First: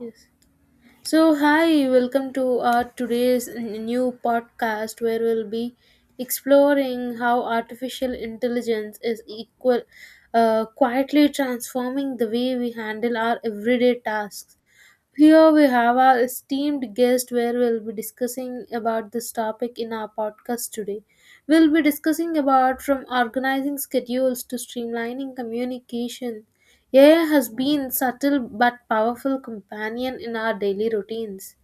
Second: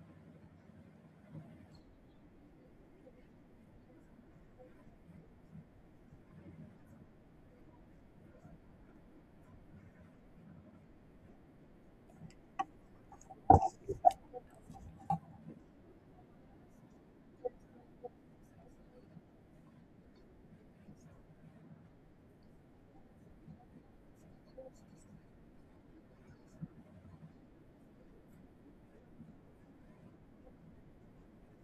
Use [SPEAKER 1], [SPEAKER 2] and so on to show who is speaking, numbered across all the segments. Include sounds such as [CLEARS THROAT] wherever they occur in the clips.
[SPEAKER 1] Yes. So, hi, welcome to our today's new podcast where we'll be exploring how artificial intelligence is equal, quietly transforming the way we handle our everyday tasks. Here we have our esteemed guest where we'll be discussing about this topic in our podcast today. We'll be discussing about from organizing schedules to streamlining communication. AI has been subtle but powerful companion in our daily routines.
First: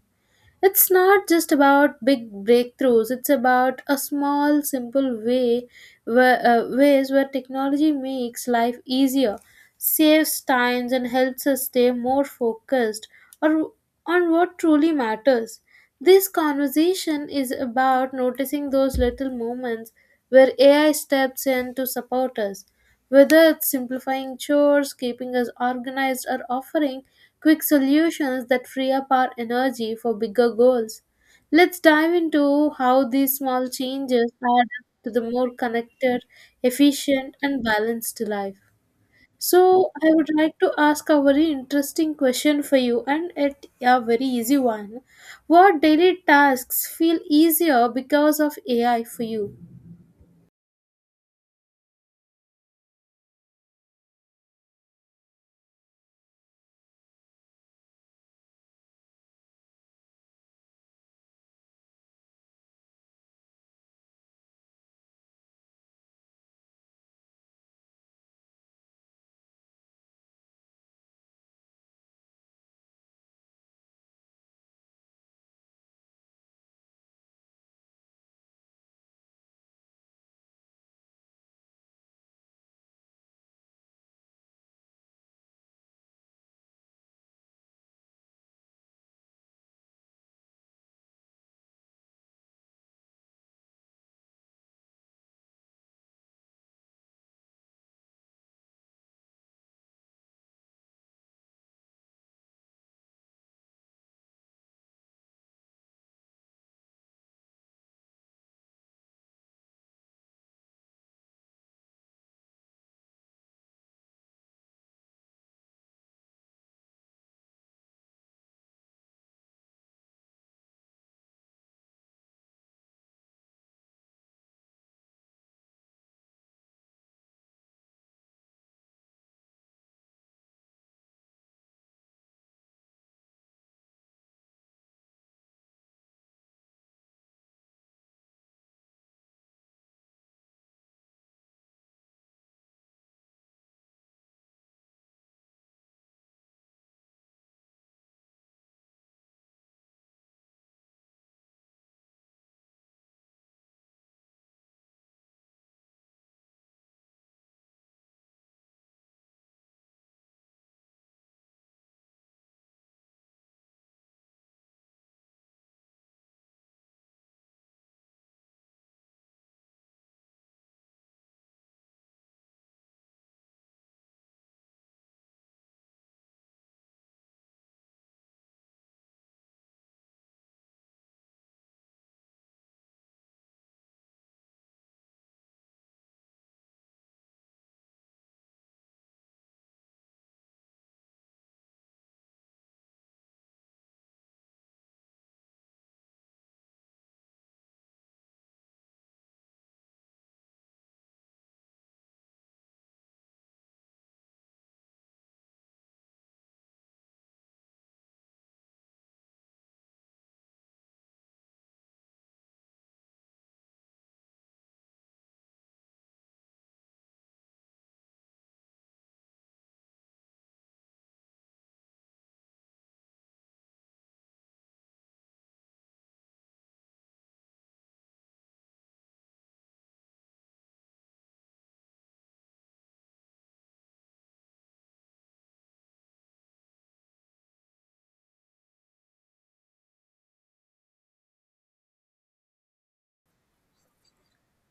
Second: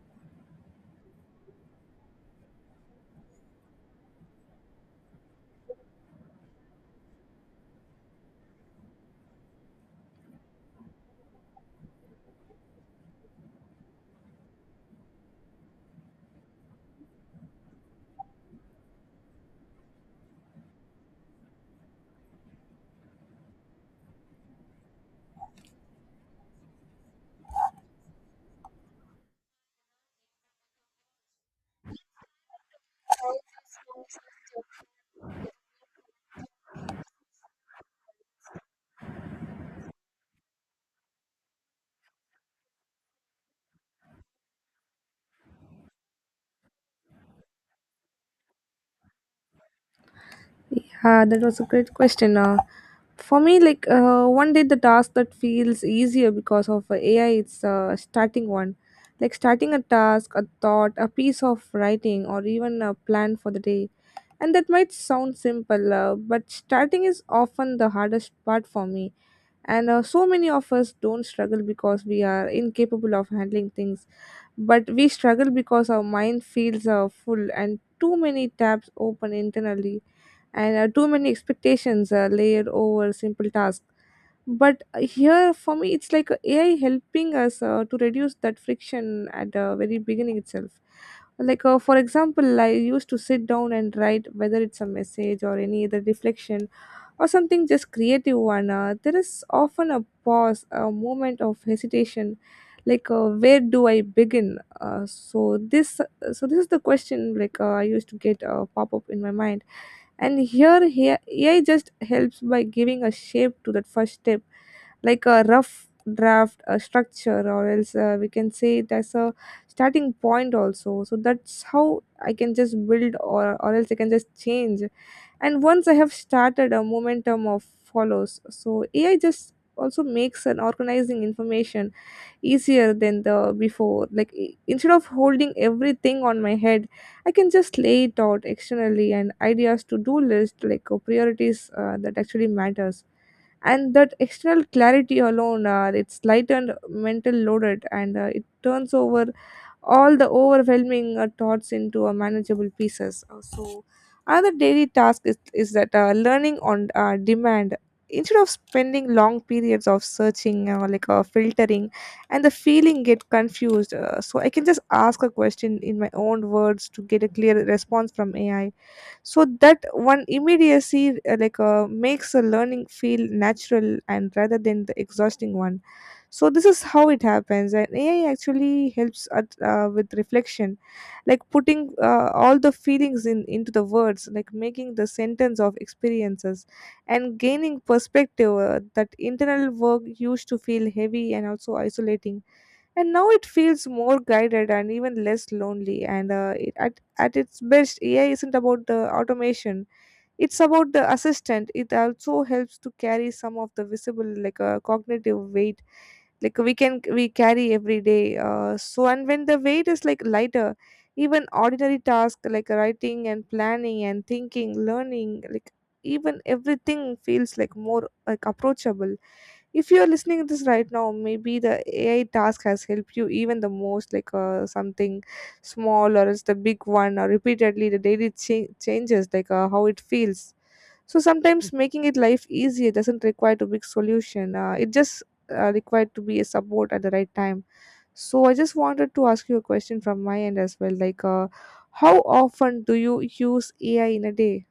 [SPEAKER 1] It's not just about big breakthroughs, it's about a small simple way where ways where technology makes life easier saves times and helps us stay more focused or on what truly matters. This conversation is about noticing those little moments where AI steps in to support us, whether it's simplifying chores, keeping us organized, or offering quick solutions that free up our energy for bigger goals. Let's dive into how these small changes add up to the more connected, efficient, and balanced life. So, I would like to ask a very interesting question for you, and it a very easy one. What daily tasks feel easier because of AI for you?
[SPEAKER 2] Yeah, that was a great question. For me, like one day the task that feels easier because of AI, it's starting one. Like starting a task, a thought, a piece of writing, or even a plan for the day. And that might sound simple, but starting is often the hardest part for me. And so many of us don't struggle because we are incapable of handling things, but we struggle because our mind feels full and too many tabs open internally and too many expectations are layered over simple tasks. But here, for me, it's like AI helping us to reduce that friction at the very beginning itself. Like, for example, I used to sit down and write whether it's a message or any other reflection or something just creative one. There is often a pause, a moment of hesitation, like, where do I begin? So this is the question like I used to get pop up in my mind and here AI just helps by giving a shape to that first step, like a rough draft, a structure, or else we can say it as a starting point also. So that's how I can just build, or else I can just change. And once I have started, a momentum of follows. So AI just also makes an organizing information easier than the before like, instead of holding everything on my head, I can just lay it out externally and ideas to do list like priorities that actually matters, and that external clarity alone it's lightened mental loaded, and it turns over all the overwhelming thoughts into a manageable pieces. So another daily task is that learning on demand, instead of spending long periods of searching filtering and the feeling get confused, so I can just ask a question in my own words to get a clear response from AI. So that one immediacy makes a learning feel natural and rather than the exhausting one. So this is how it happens, and AI actually helps with reflection, like putting all the feelings in into the words, like making the sentence of experiences and gaining perspective. That internal work used to feel heavy and also isolating, and now it feels more guided and even less lonely. And at its best, AI isn't about the automation, it's about the assistant. It also helps to carry some of the visible like a cognitive weight, like we carry every day. So and when the weight is like lighter, even ordinary tasks like writing and planning and thinking learning, like, even everything feels like more like approachable. If you are listening to this right now, maybe the AI task has helped you even the most, like something small, or it's the big one, or repeatedly the daily changes, like how it feels. So sometimes making it life easier doesn't require to big solution. It just required to be a support at the right time. So I just wanted to ask you a question from my end as well. Like, how often do you use AI in a day?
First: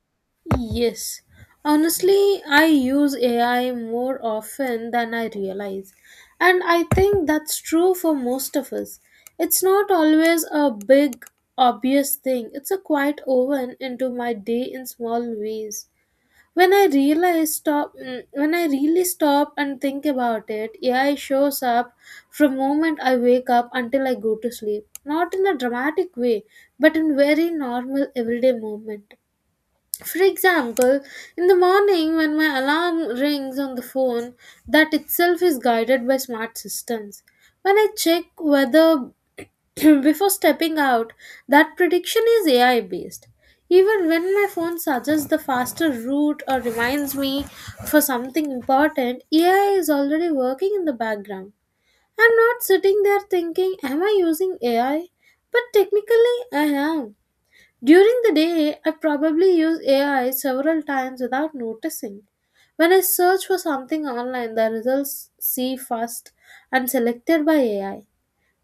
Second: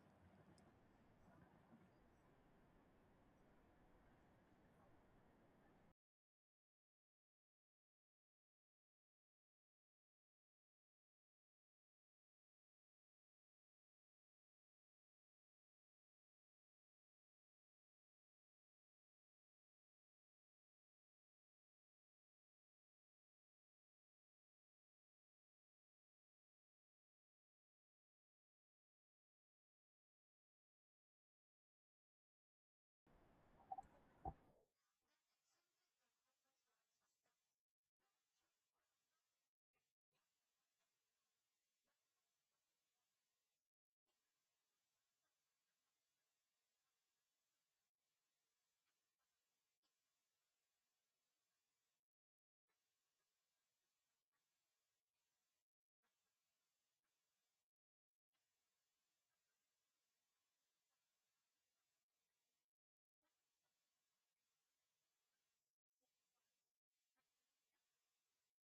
[SPEAKER 1] Yes. Honestly, I use AI more often than I realize. And I think that's true for most of us. It's not always a big, obvious thing, it's a quiet oven into my day in small ways. When I really stop and think about it, AI shows up from moment I wake up until I go to sleep, not in a dramatic way but in very normal everyday movement. For example, in the morning when my alarm rings on the phone, that itself is guided by smart systems. When I check weather [CLEARS THROAT] before stepping out, that prediction is AI based. Even when my phone suggests the faster route or reminds me for something important, AI is already working in the background. I'm not sitting there thinking, Am I using AI? But technically, I am. During the day, I probably use AI several times without noticing. When I search for something online, the results see first and selected by AI.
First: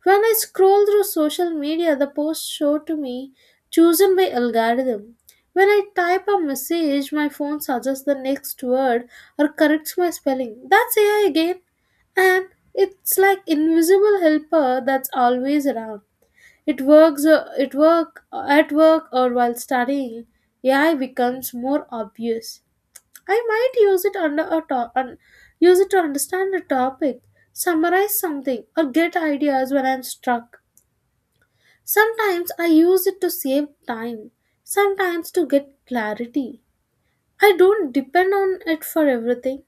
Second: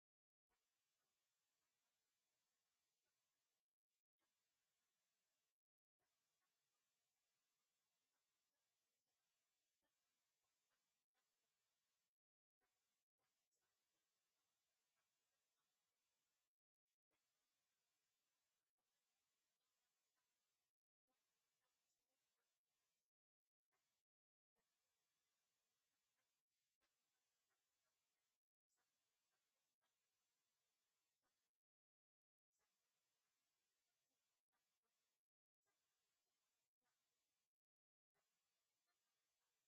[SPEAKER 1] When I scroll through social media, the posts show to me chosen by algorithm. When I type a message, my phone suggests the next word or corrects my spelling. That's AI again. And it's like invisible helper that's always around. It works it work at work or while studying. AI becomes more obvious. I might use it to understand a topic, summarize something, or get ideas when I'm stuck. Sometimes I use it to save time, sometimes to get clarity. I don't depend on it for everything,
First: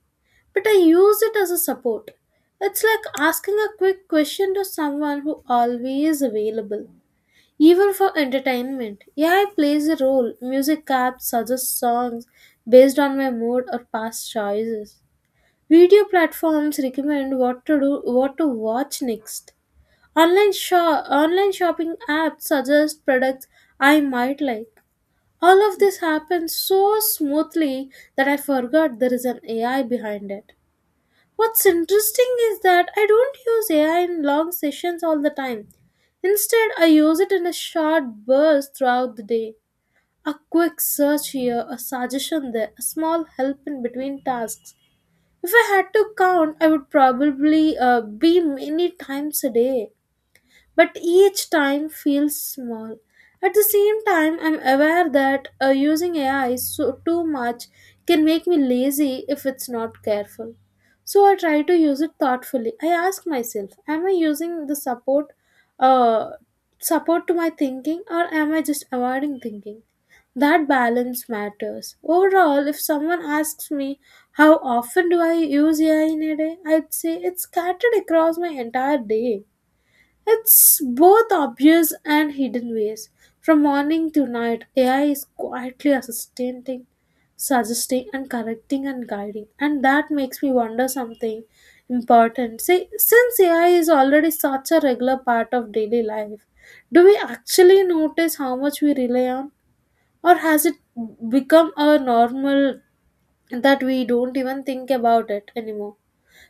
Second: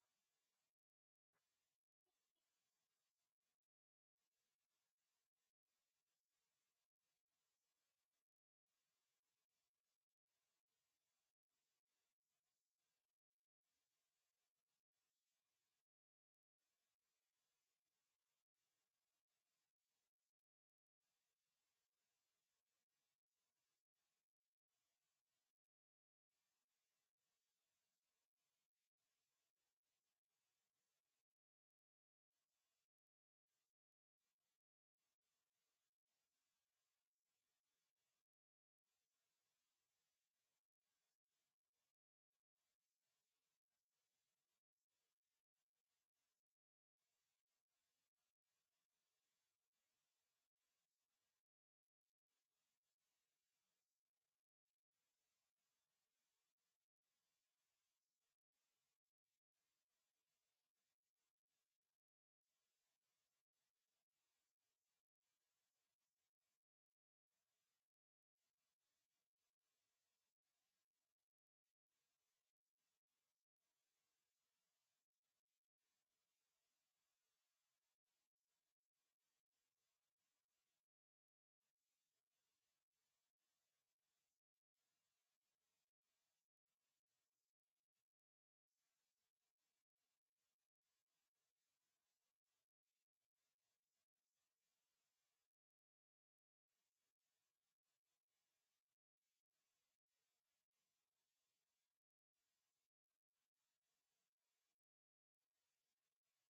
[SPEAKER 1] but I use it as a support. It's like asking a quick question to someone who always available. Even for entertainment, AI plays a role. Music apps suggest songs based on my mood or past choices. Video platforms recommend what to do, what to watch next. Online shopping apps suggest products I might like. All of this happens so smoothly that I forgot there is an AI behind it. What's interesting is that I don't use AI in long sessions all the time. Instead, I use it in a short burst throughout the day. A quick search here, a suggestion there, a small help in between tasks. If I had to count, I would probably be many times a day but each time feels small. At the same time, I'm aware that using AI so too much can make me lazy if it's not careful. So I try to use it thoughtfully. I ask myself, am I using the uh, support to my thinking or am I just avoiding thinking? That balance matters. Overall, if someone asks me how often do I use AI in a day, I'd say it's scattered across my entire day. It's both obvious and hidden ways. From morning to night, AI is quietly assisting, suggesting, and correcting and guiding. And that makes me wonder something important. See, since AI is already such a regular part of daily life, do we actually notice how much we rely on? Or has it become a normal that we don't even think about it anymore?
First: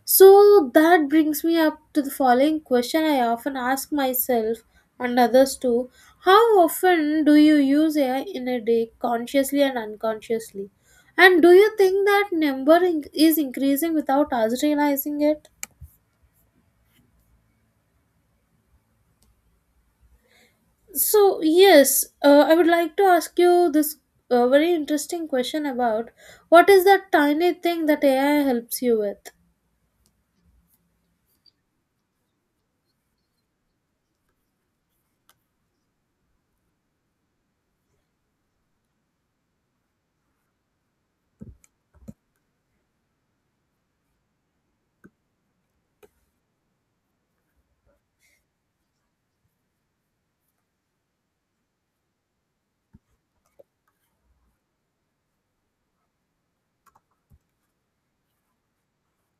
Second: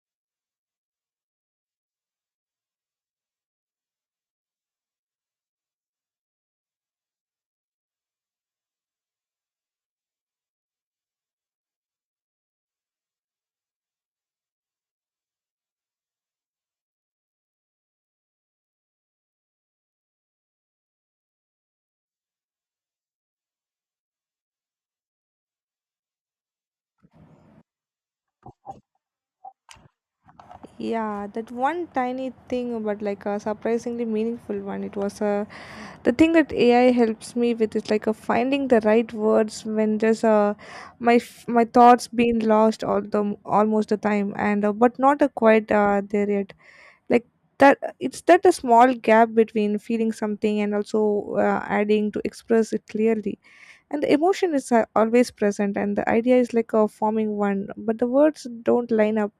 [SPEAKER 1] So that brings me up to the following question I often ask myself and others too. How often do you use AI in a day consciously and unconsciously? And do you think that number is increasing without us realizing it? So, yes, I would like to ask you this very interesting question about what is that tiny thing that AI helps you with?
[SPEAKER 2] Yeah, that one tiny thing, but like a surprisingly meaningful one. It was the thing that AI helps me with is like finding the right words when just my thoughts being lost all the almost the time, and but not quite there yet. Like that, it's that a small gap between feeling something and also adding to express it clearly, and the emotion is always present and the idea is like a forming one, but the words don't line up.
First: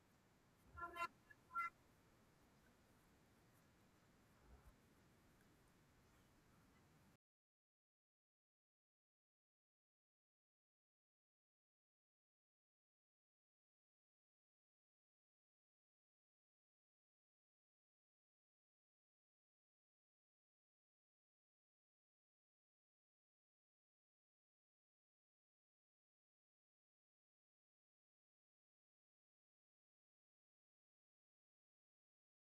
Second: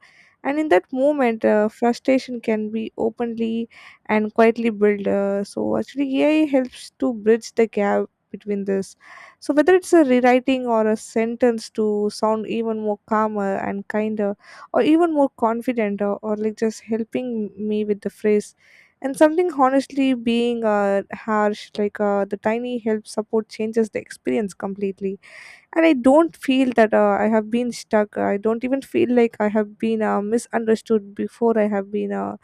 [SPEAKER 2] And in that moment frustration can be openly and quietly built. So actually AI helps to bridge the gap between this. So whether it's a rewriting or a sentence to sound even more calmer and kinder, or even more confident, or like just helping me with the phrase and something honestly being harsh, like, the tiny help support changes the experience completely. And I don't feel that I have been stuck. I don't even feel like I have been misunderstood before I have been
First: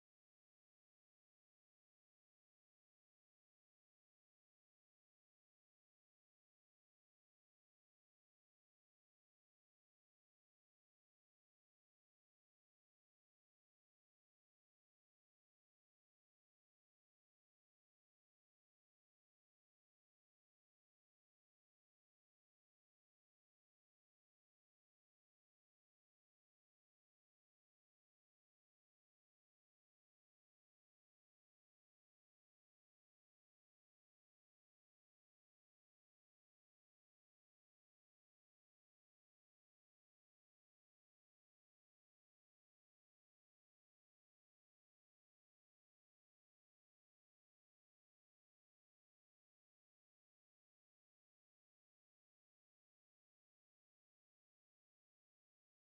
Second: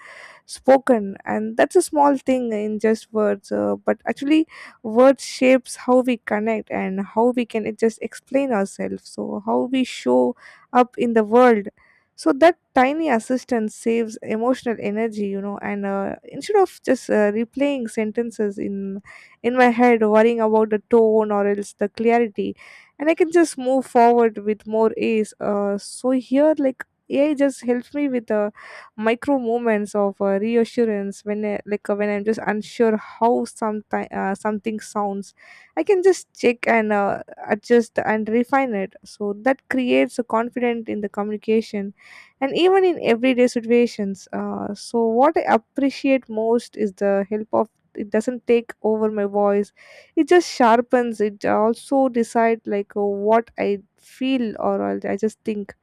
[SPEAKER 2] spoken, and that's a small thing in just words. But actually words shapes how we connect and how we can just explain ourselves, so how we show up in the world. So that tiny assistance saves emotional energy, you know, and instead of just replaying sentences in my head worrying about the tone or else the clarity, and I can just move forward with more ease. So here, like, AI just helps me with micro moments of reassurance. When I'm just unsure how sometime something sounds, I can just check and adjust and refine it, so that creates a confidence in the communication and even in everyday situations. So what I appreciate most is the help of, it doesn't take over my voice, it just sharpens it. Also decide like, what I feel or I just think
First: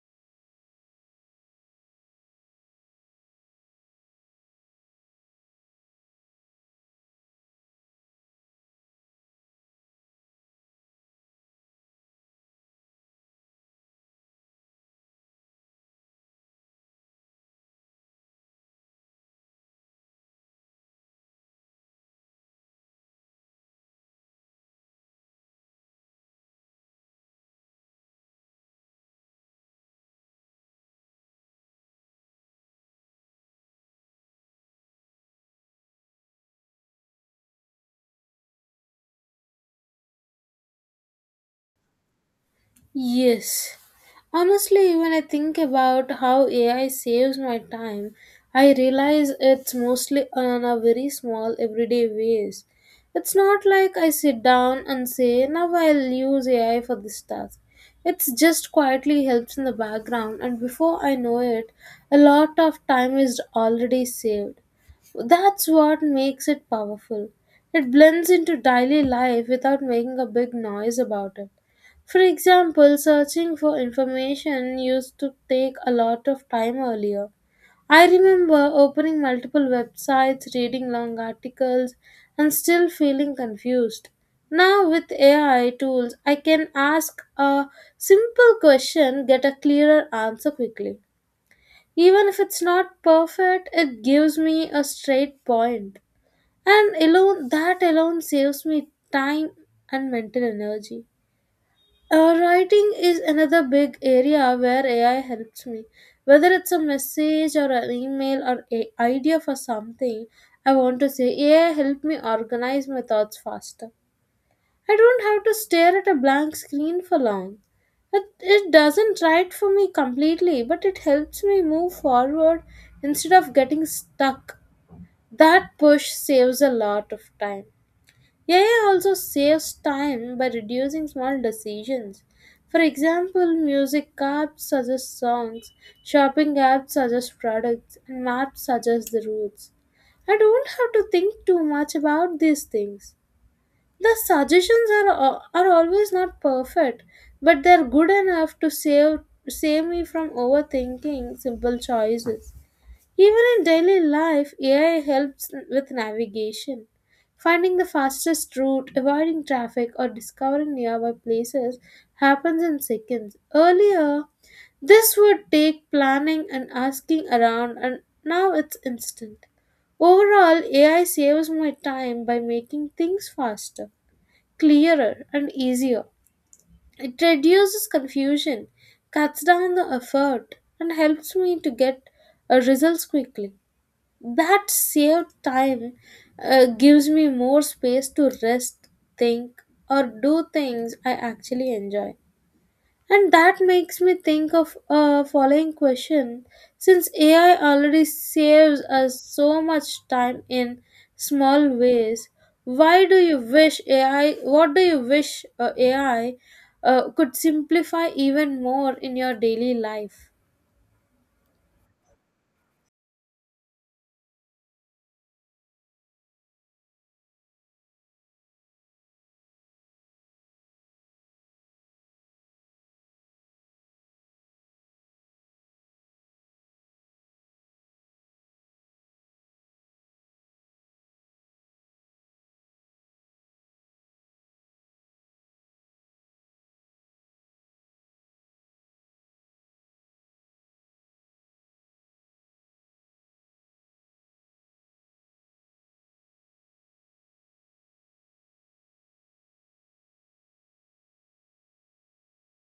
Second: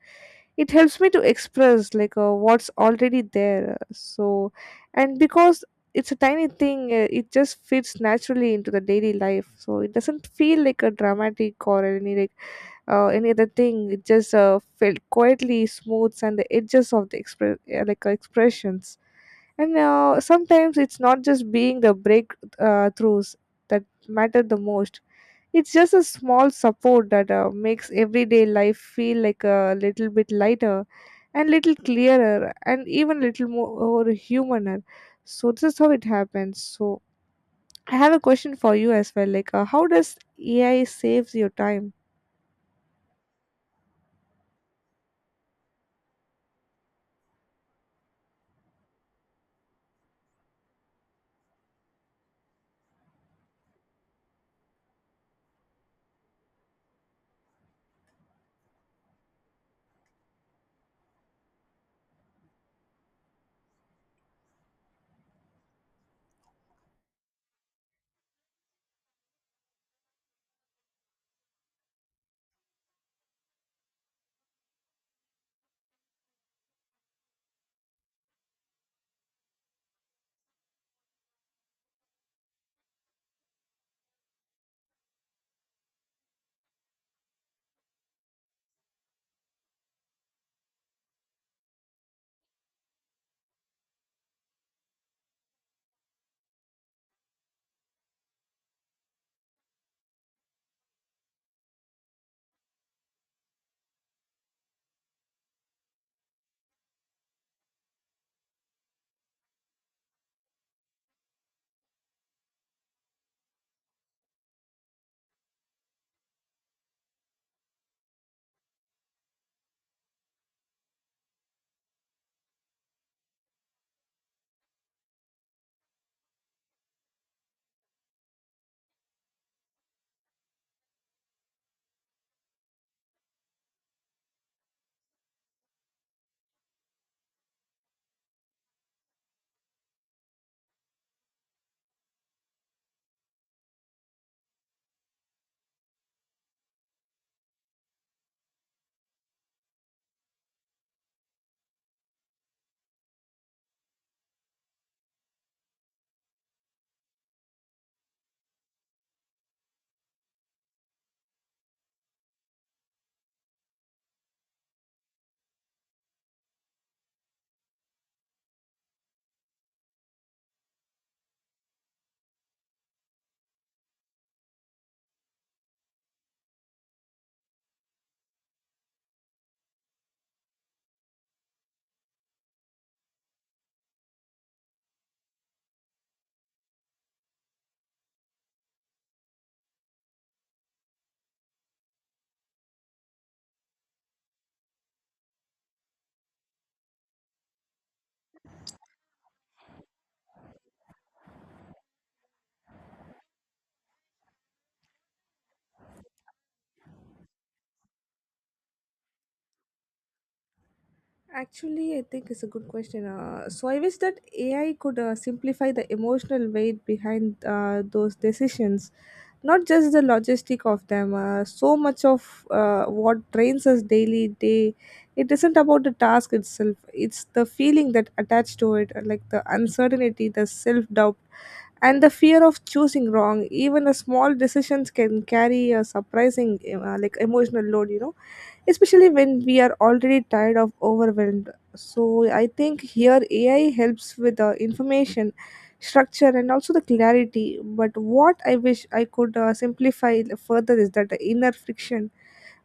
[SPEAKER 2] it helps me to express like what's already there. And because it's a tiny thing, it just fits naturally into the daily life, so it doesn't feel like a dramatic or any like any other thing. It just felt quietly smooths and the edges of the expressions. And sometimes it's not just being the breakthroughs that matter the most. It's just a small support that makes everyday life feel like a little bit lighter and little clearer and even little more humaner. So this is how it happens. So I have a question for you as well. Like, how does AI saves your time?
[SPEAKER 1] Yes. Honestly, when I think about how AI saves my time, I realize it's mostly on a very small everyday ways. It's not like I sit down and say, now I'll use AI for this task. It's just quietly helps in the background, and before I know it, a lot of time is already saved. That's what makes it powerful. It blends into daily life without making a big noise about it. For example, searching for information used to take a lot of time earlier. I remember opening multiple websites, reading long articles, and still feeling confused. Now, with AI tools, I can ask a simple question, get a clearer answer quickly. Even if it's not perfect, it gives me a straight point. And alone, that alone saves me time and mental energy. Writing is another big area where AI helps me. Whether it's a message or an email or a idea for something I want to say, AI helped me organize my thoughts faster. I don't have to stare at a blank screen for long. It doesn't write for me completely, but it helps me move forward instead of getting stuck. That push saves a lot of time. AI also saves time by reducing small decisions. For example, music apps suggest songs, shopping apps suggest products, and maps suggest the routes. I don't have to think too much about these things. The suggestions are always not perfect, but they're good enough to save me from overthinking simple choices. Even in daily life, AI helps with navigation. Finding the fastest route, avoiding traffic, or discovering nearby places happens in seconds. Earlier, this would take planning and asking around, and now it's instant. Overall, AI saves my time by making things faster, clearer, and easier. It reduces confusion, cuts down the effort, and helps me to get results quickly. That saved time gives me more space to rest, think, or do things I actually enjoy. And that makes me think of a following question. Since AI already saves us so much time in small ways, why do you wish AI could simplify even more in your daily life?
[SPEAKER 2] Actually, I think it's a good question. So I wish that AI could simplify the emotional weight behind those decisions, not just the logistic of them. So much of what drains us daily day, it isn't about the task itself. It's the feeling that attached to it, like the uncertainty, the self doubt, and the fear of choosing wrong. Even a small decisions can carry a surprising, like, emotional load. You know, especially when we are already tired of overwhelmed. So I think here AI helps with the information structure and also the clarity, but what I wish I could simplify further is that inner friction,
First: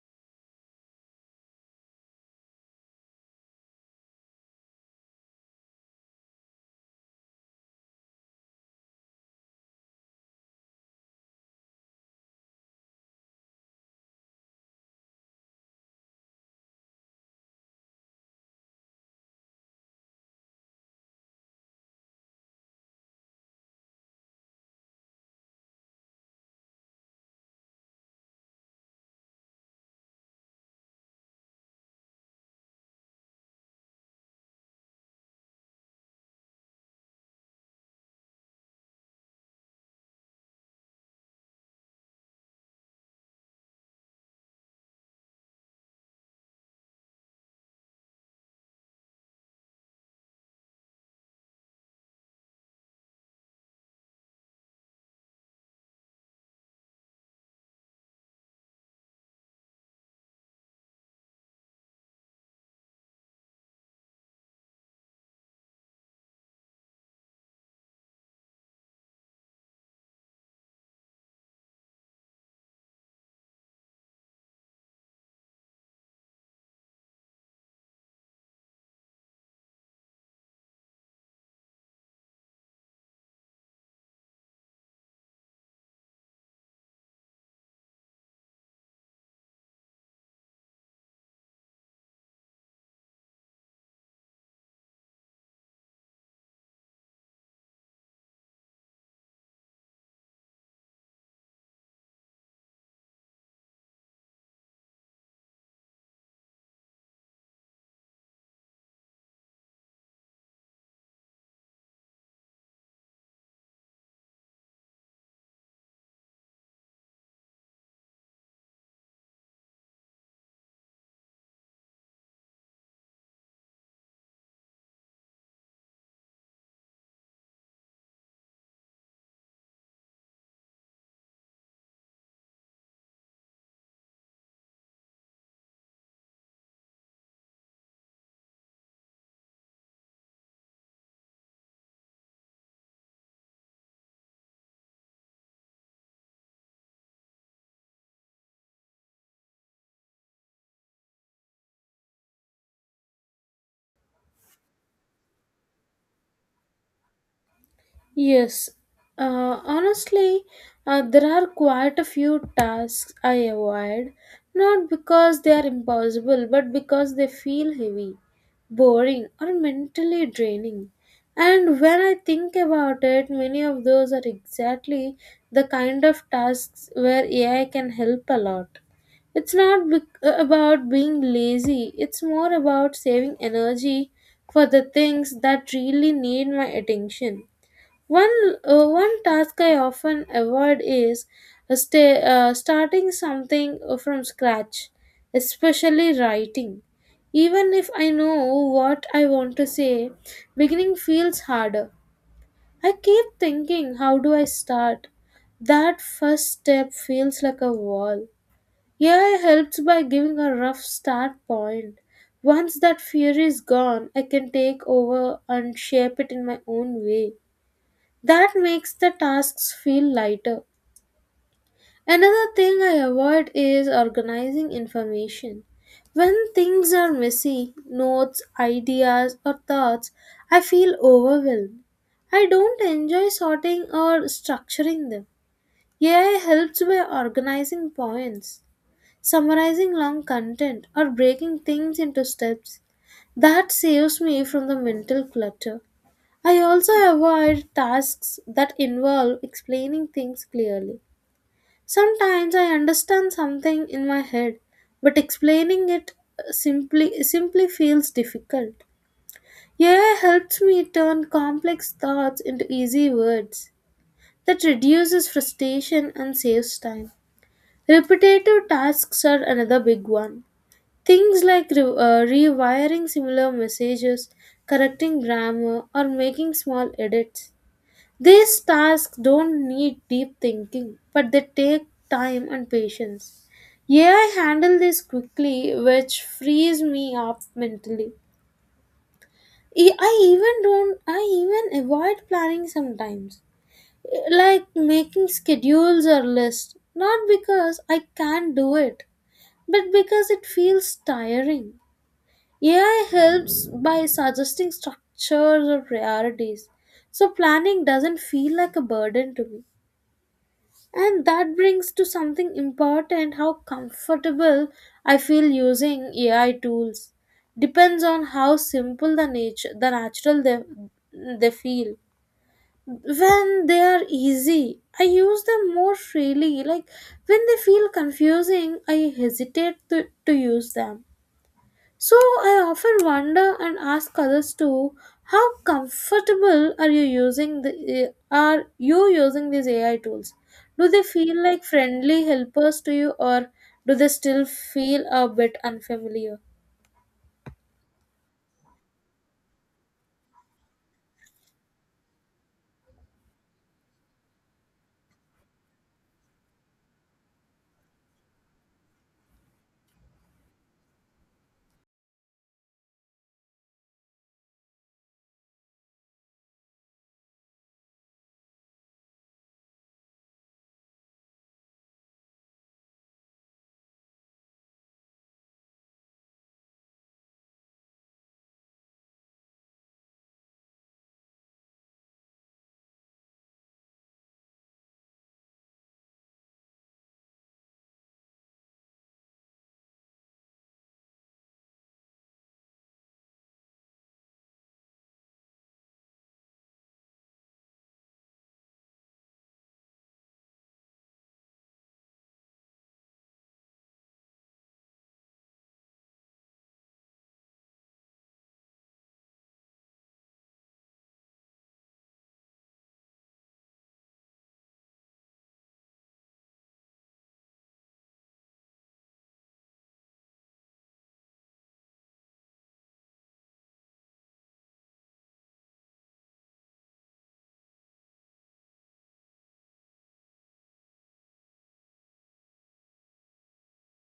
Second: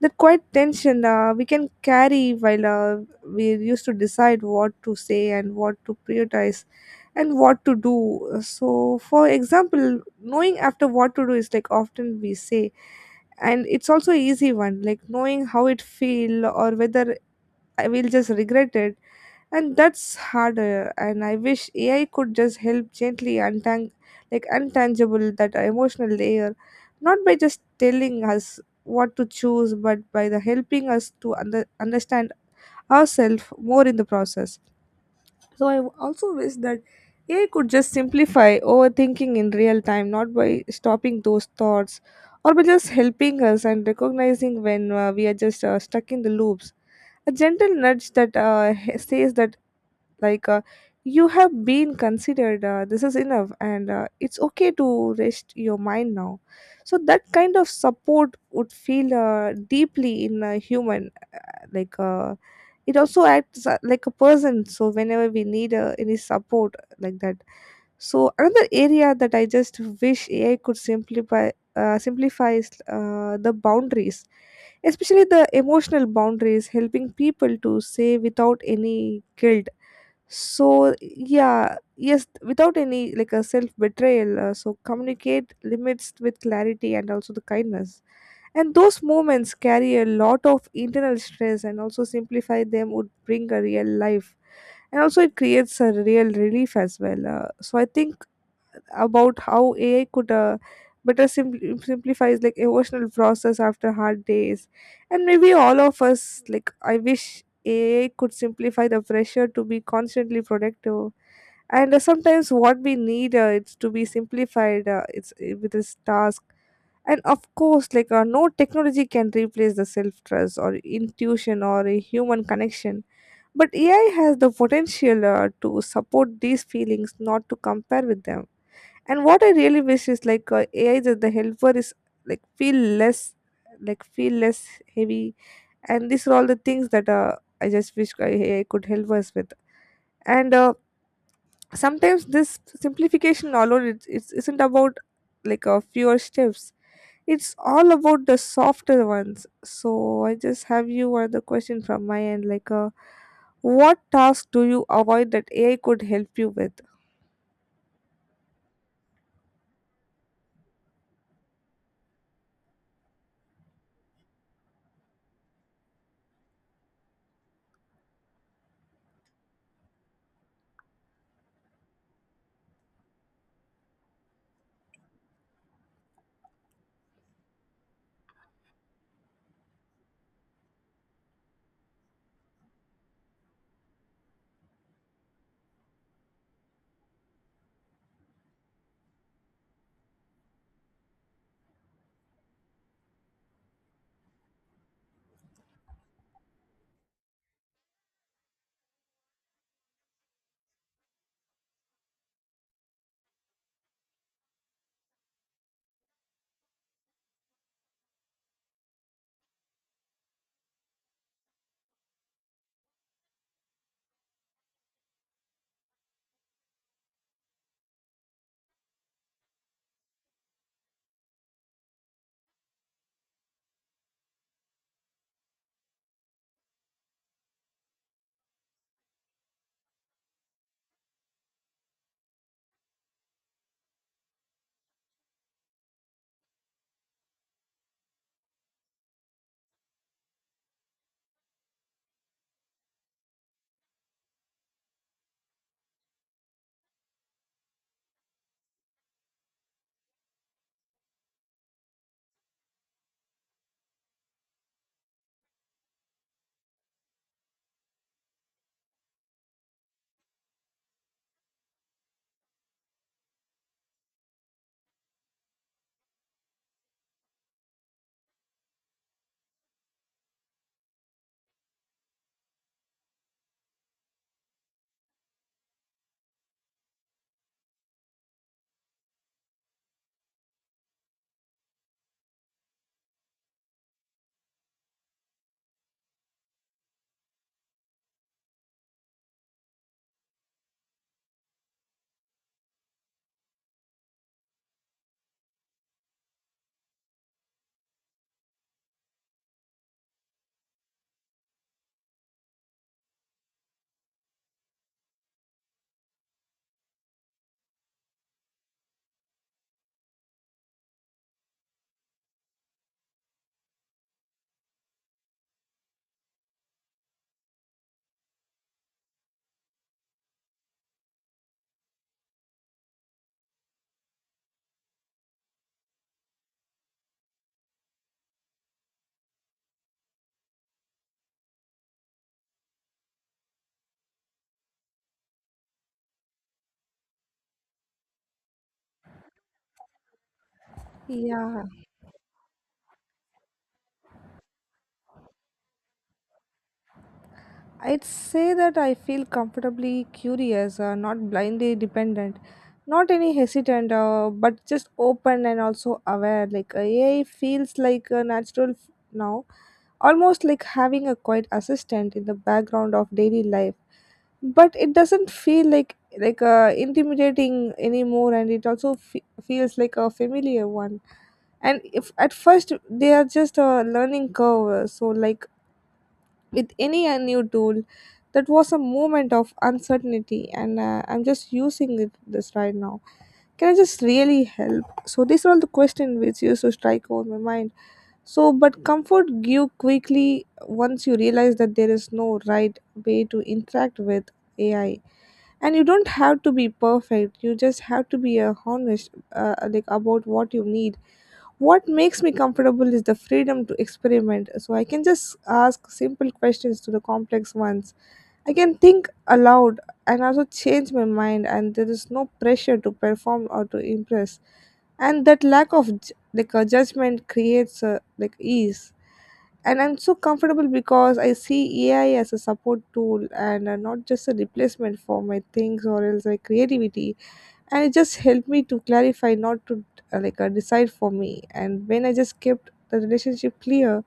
[SPEAKER 2] that quiet tension we can carry while we used to decide what to say and what to prioritize and what to do. So, for example, knowing after what to do is like often we say, and it's also an easy one, like knowing how it feel or whether I will just regret it, and that's harder. And I wish AI could just help gently untangible that emotional layer, not by just telling us what to choose, but by the helping us to understand ourselves more in the process. So I also wish that AI could just simplify overthinking in real time, not by stopping those thoughts or by just helping us and recognizing when we are just stuck in the loops. A gentle nudge that says that, like, you have been considered, this is enough, and it's okay to rest your mind now. So, that kind of support would feel deeply in a human, like, it also acts like a person, so whenever we need any support like that. So another area that I just wish AI could simplify simplifies the boundaries, especially the emotional boundaries, helping people to say without any guilt. So yeah, yes, without any like a self betrayal, so communicate limits with clarity and also the kindness. And those moments carry a lot of internal stress, and also simplify them would bring a real life. And also, it creates a real relief as well. So, I think about how AI could better simplifies like emotional process after hard days. And maybe all of us, like, I wish AI could simplify the pressure to be constantly productive, and sometimes what we need, it's to be simplified, it's, with this task. And of course, no technology can replace the self trust or intuition or a human connection, but AI has the potential, to support these feelings, not to compare with them. And what I really wish is AI that the helper is like feel less, like feel less heavy. And these are all the things that I just wish AI could help us with. And Sometimes this simplification alone, it isn't about like a fewer steps. It's all about the softer ones. So I just have you another question from my end, what task do you avoid that AI could help you with?
[SPEAKER 1] Yes, honestly, there are quite a few tasks I avoid, not because they are impossible, but because they feel heavy, boring, or mentally draining. And when I think about it, many of those are exactly the kind of tasks where AI can help a lot. It's not about being lazy, it's more about saving energy for the things that really need my attention. One task I often avoid is starting something from scratch, especially writing. Even if I know what I want to say, beginning feels harder. I keep thinking, how do I start? That first step feels like a wall. AI helps by giving a rough start point. Once that fear is gone, I can take over and shape it in my own way. That makes the tasks feel lighter. Another thing I avoid is organizing information. When things are messy, notes, ideas, or thoughts, I feel overwhelmed. I don't enjoy sorting or structuring them. AI helps by organizing points, summarizing long content, or breaking things into steps. That saves me from the mental clutter. I also avoid tasks that involve explaining things clearly. Sometimes I understand something in my head, but explaining it simply feels difficult. AI helps me turn complex thoughts into easy words. That reduces frustration and saves time. Repetitive tasks are another big one. Things like rewiring similar messages, correcting grammar, or making small edits. These tasks don't need deep thinking, but they take time and patience. AI handle this quickly, which frees me up mentally. E- I even don't. I even avoid planning sometimes, like making schedules or lists. Not because I can't do it, but because it feels tiring. AI helps by suggesting structures or priorities, so planning doesn't feel like a burden to me. And that brings to something important how comfortable I feel using AI tools. Depends on how simple the natural they feel. When they are easy, I use them more freely. Like when they feel confusing, I hesitate to use them. So I often wonder and ask others too, how comfortable are you using these AI tools? Do they feel like
[SPEAKER 2] Yeah,
[SPEAKER 1] friendly helpers to you or do they still feel a bit unfamiliar?
[SPEAKER 2] I'd say that I feel comfortably curious, not blindly dependent, not any hesitant, but just open and also aware. AI feels like a now, almost like having a quiet assistant in the background of daily life. But it doesn't feel like intimidating anymore, and it also feels like a familiar one. And if at first they are just a learning curve, so with any new tool, that was a moment of uncertainty. And I'm just using it this right now. Can I just really help? So these are all the questions which used to strike over my mind. So, but comfort grew quickly once you realize that there is no right way to interact with AI, and you don't have to be perfect. You just have to be honest, like about what you need. What makes me comfortable is the freedom to experiment. So I can just ask simple questions to the complex ones. I can think aloud and also change my mind, and there is no pressure to perform or to impress. And that lack of like a judgment creates, like, ease. And I'm so comfortable because I see AI as a support tool, and not just a replacement for my things or else like creativity. And it just helped me to clarify, not to decide for me. And when I just kept the relationship clear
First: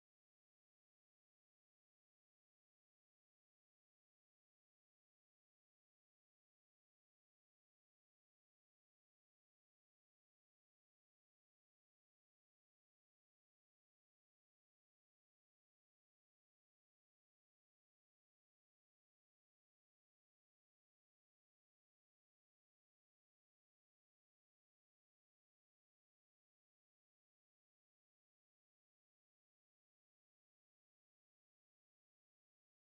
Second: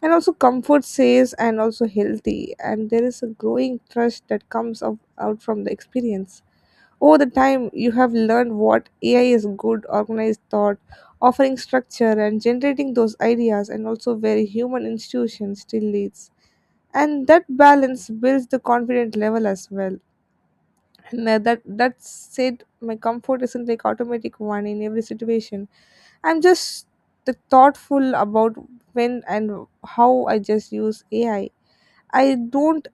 [SPEAKER 2] and also comfort says and also healthy, and there is a growing trust that comes out from the experience. Over the time, you have learned what AI is good, organized thought, offering structure and generating those ideas, and also where human institution still leads. And that balance builds the confident level as well. And That said, my comfort isn't like automatic one in every situation. I'm just the thoughtful about when and how I just use AI. I don't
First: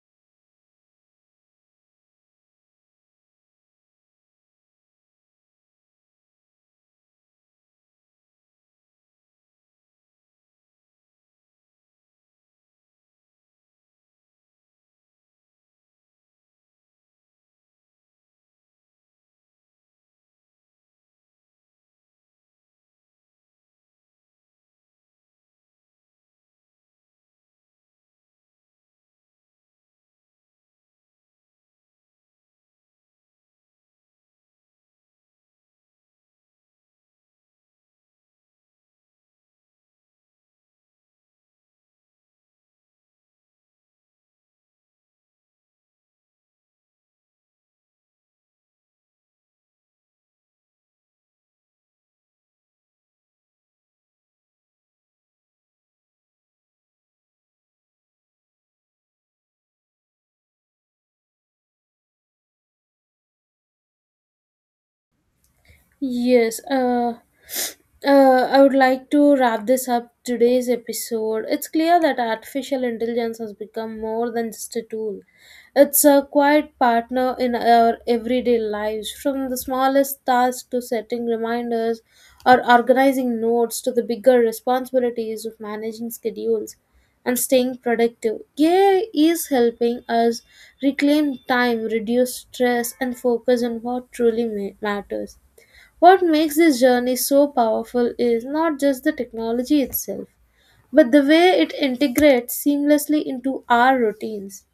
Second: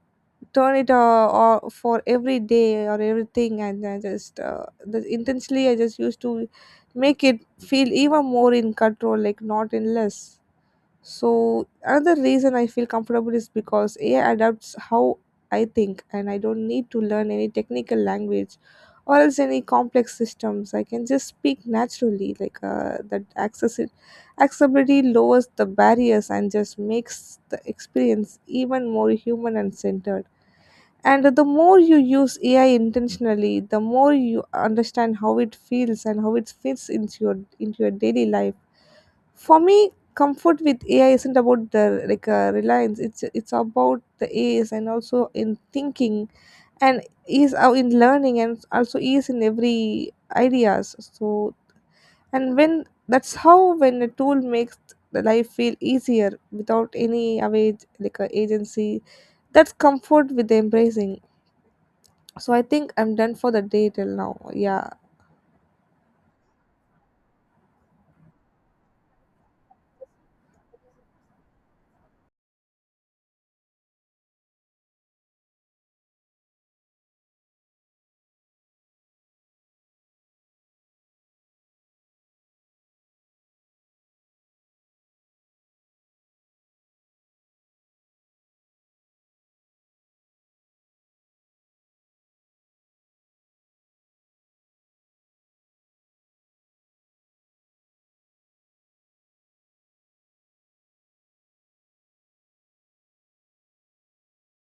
[SPEAKER 2] turn it or for every day or everything. And I just intensely I just used to make it feel even more in control, like not in less. So another reason I feel comfortable is because AI adapts how I think, and I don't need to learn any technical language or else any complex systems. I can just speak naturally, that accessibility lowers the barriers and just makes the experience even more human and centered. And the more you use AI intentionally, the more you understand how it feels and how it fits into your daily life. For me, comfort with AI isn't about the reliance. It's about the ease and also in thinking, and ease out in learning, and also ease in every ideas. So and when that's how, when a tool makes the life feel easier without any awage like agency, that's comfort with embracing. So I think I'm done for the day till now. Yeah.
[SPEAKER 1] Yes, uh, I would like to wrap this up today's episode. It's clear that artificial intelligence has become more than just a tool. It's a quiet partner in our everyday lives, from the smallest tasks to setting reminders or organizing notes to the bigger responsibilities of managing schedules and staying productive. AI is helping us reclaim time, reduce stress, and focus on what truly matters. What makes this journey so powerful is not just the technology itself, but the way it integrates seamlessly into our routines.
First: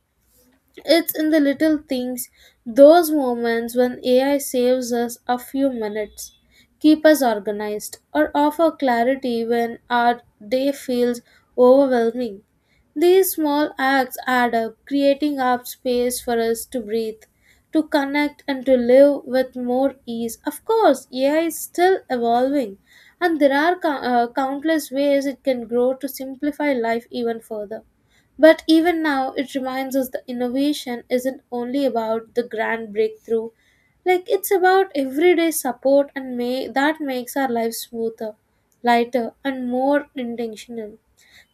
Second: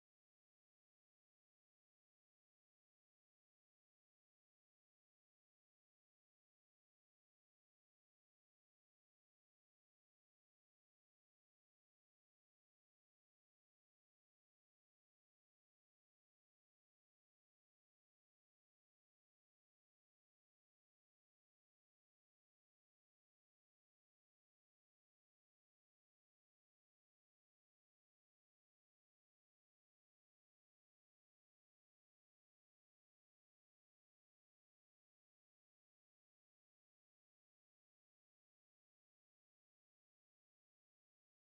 [SPEAKER 1] It's in the little things, those moments when AI saves us a few minutes, keep us organized, or offer clarity when our day feels overwhelming. These small acts add up, creating up space for us to breathe, to connect, and to live with more ease. Of course, AI is still evolving, and there are countless ways it can grow to simplify life even further. But even now, it reminds us that innovation isn't only about the grand breakthrough, like it's about everyday support and may that makes our lives smoother, lighter, and more intentional.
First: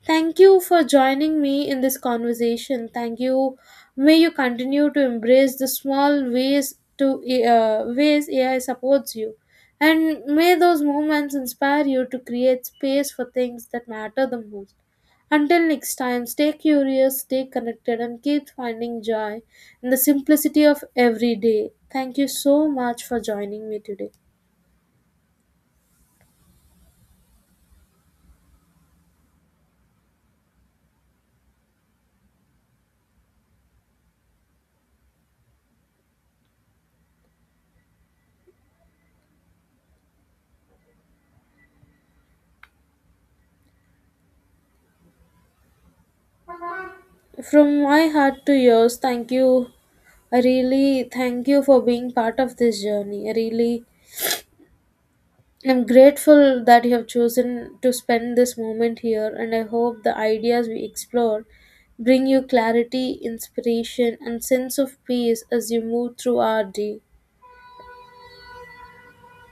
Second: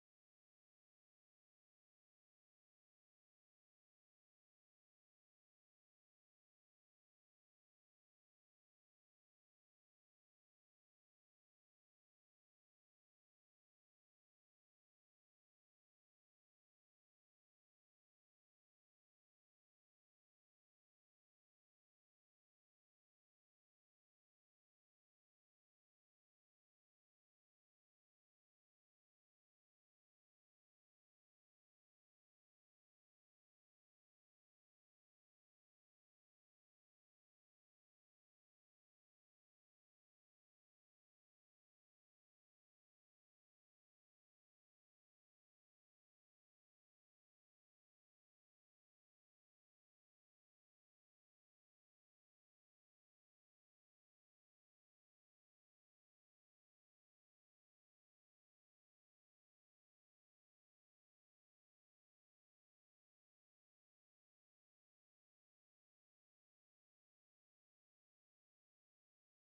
[SPEAKER 1] Thank you for joining me in this conversation. Thank you. May you continue to embrace the small ways AI supports you, and may those moments inspire you to create space for things that matter the most. Until next time, stay curious, stay connected, and keep finding joy in the simplicity of every day. Thank you so much for joining me today. From my heart to yours, thank you. I really thank you for being part of this journey. I really am grateful that you have chosen to spend this moment here, and I hope the ideas we explore bring you clarity, inspiration, and sense of peace as you move through our day.